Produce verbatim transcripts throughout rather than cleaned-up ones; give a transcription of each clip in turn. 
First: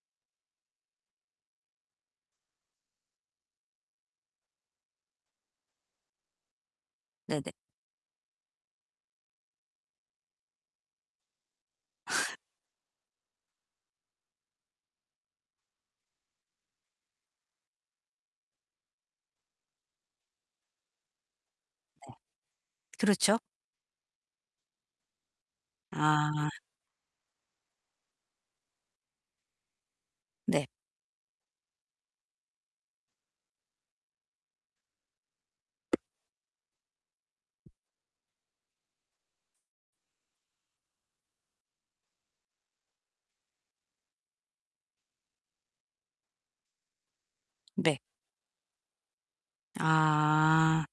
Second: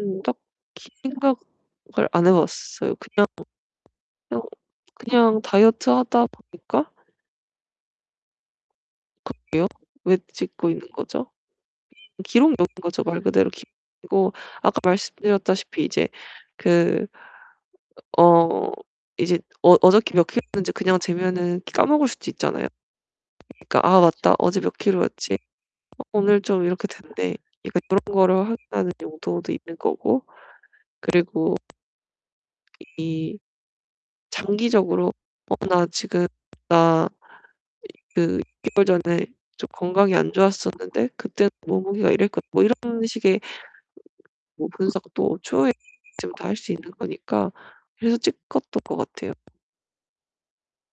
음 딱히 생각을 안 해 봤어요. 그냥 그냥 그냥 다이어트 하다 보니까 네네. 그러게요. 왜 찍고 있는 거죠? 기록용인 거죠 말 그대로 기록용이고. 아까 말씀드렸다시피 이제 그 어 이제 어 어저께 몇 키로였는지 그냥 재면 까먹을 네. 수도 있잖아요. 그렇죠. 그러니까 '아 맞다. 어제 몇 키로였지? 어 오늘 아. 좀 이렇게 됐네. 이제 그런 거를 확인하는 용도도 있는 거고. 네. 그리고 이 장기적으로 '어 나 지금 나 그 육 개월 전에 좀 건강이 안 좋았었는데 그때는 몸무게가 이랬고' 뭐 이런 식의 뭐 분석도 추후에 다 할 수 있는 거니까 네. 그래서 찍었던 것 같아요. 아.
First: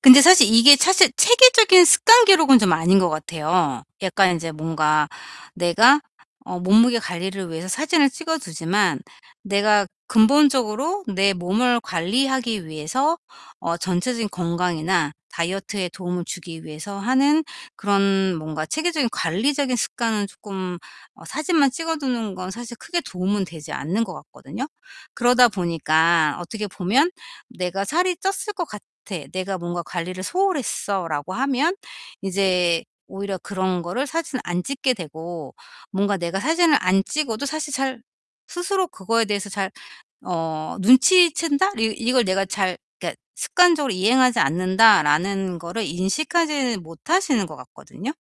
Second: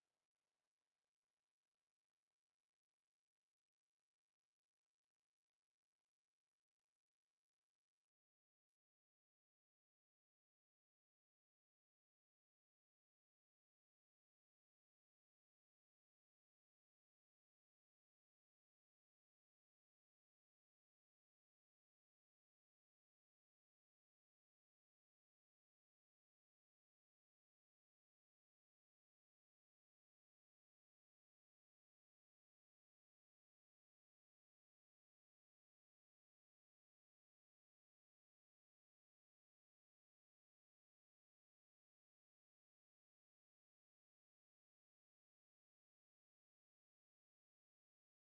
근데 사실 이게 사실 체계적인 습관 기록은 좀 아닌 것 같아요. 약간 이제 뭔가 내가 어 몸무게 관리를 위해서 사진을 찍어 두지만 내가 근본적으로 내 몸을 관리하기 위해서 어 전체적인 건강이나 다이어트에 도움을 주기 위해서 하는 그런 뭔가 체계적인 관리적인 습관은 쪼끔 어 사진만 찍어두는 건 사실 크게 도움은 되지 않는 것 같거든요? 그러다 보니까 어떻게 보면 '내가 살이 쪘을 것 같아. 내가 뭔가 관리를 소홀 했어.'라고 하면 이제 오히려 그런 거를 사진을 안 찍게 되고 뭔가 내가 사진을 안 찍어도 사실 잘 스스로 그거에 대해서 잘 어 눈치챈다? 이 이걸 내가 잘 그러니까 '습관적으로 이행하지 않는다.'라는 거를 인식하지 못하시는 것 같거든요?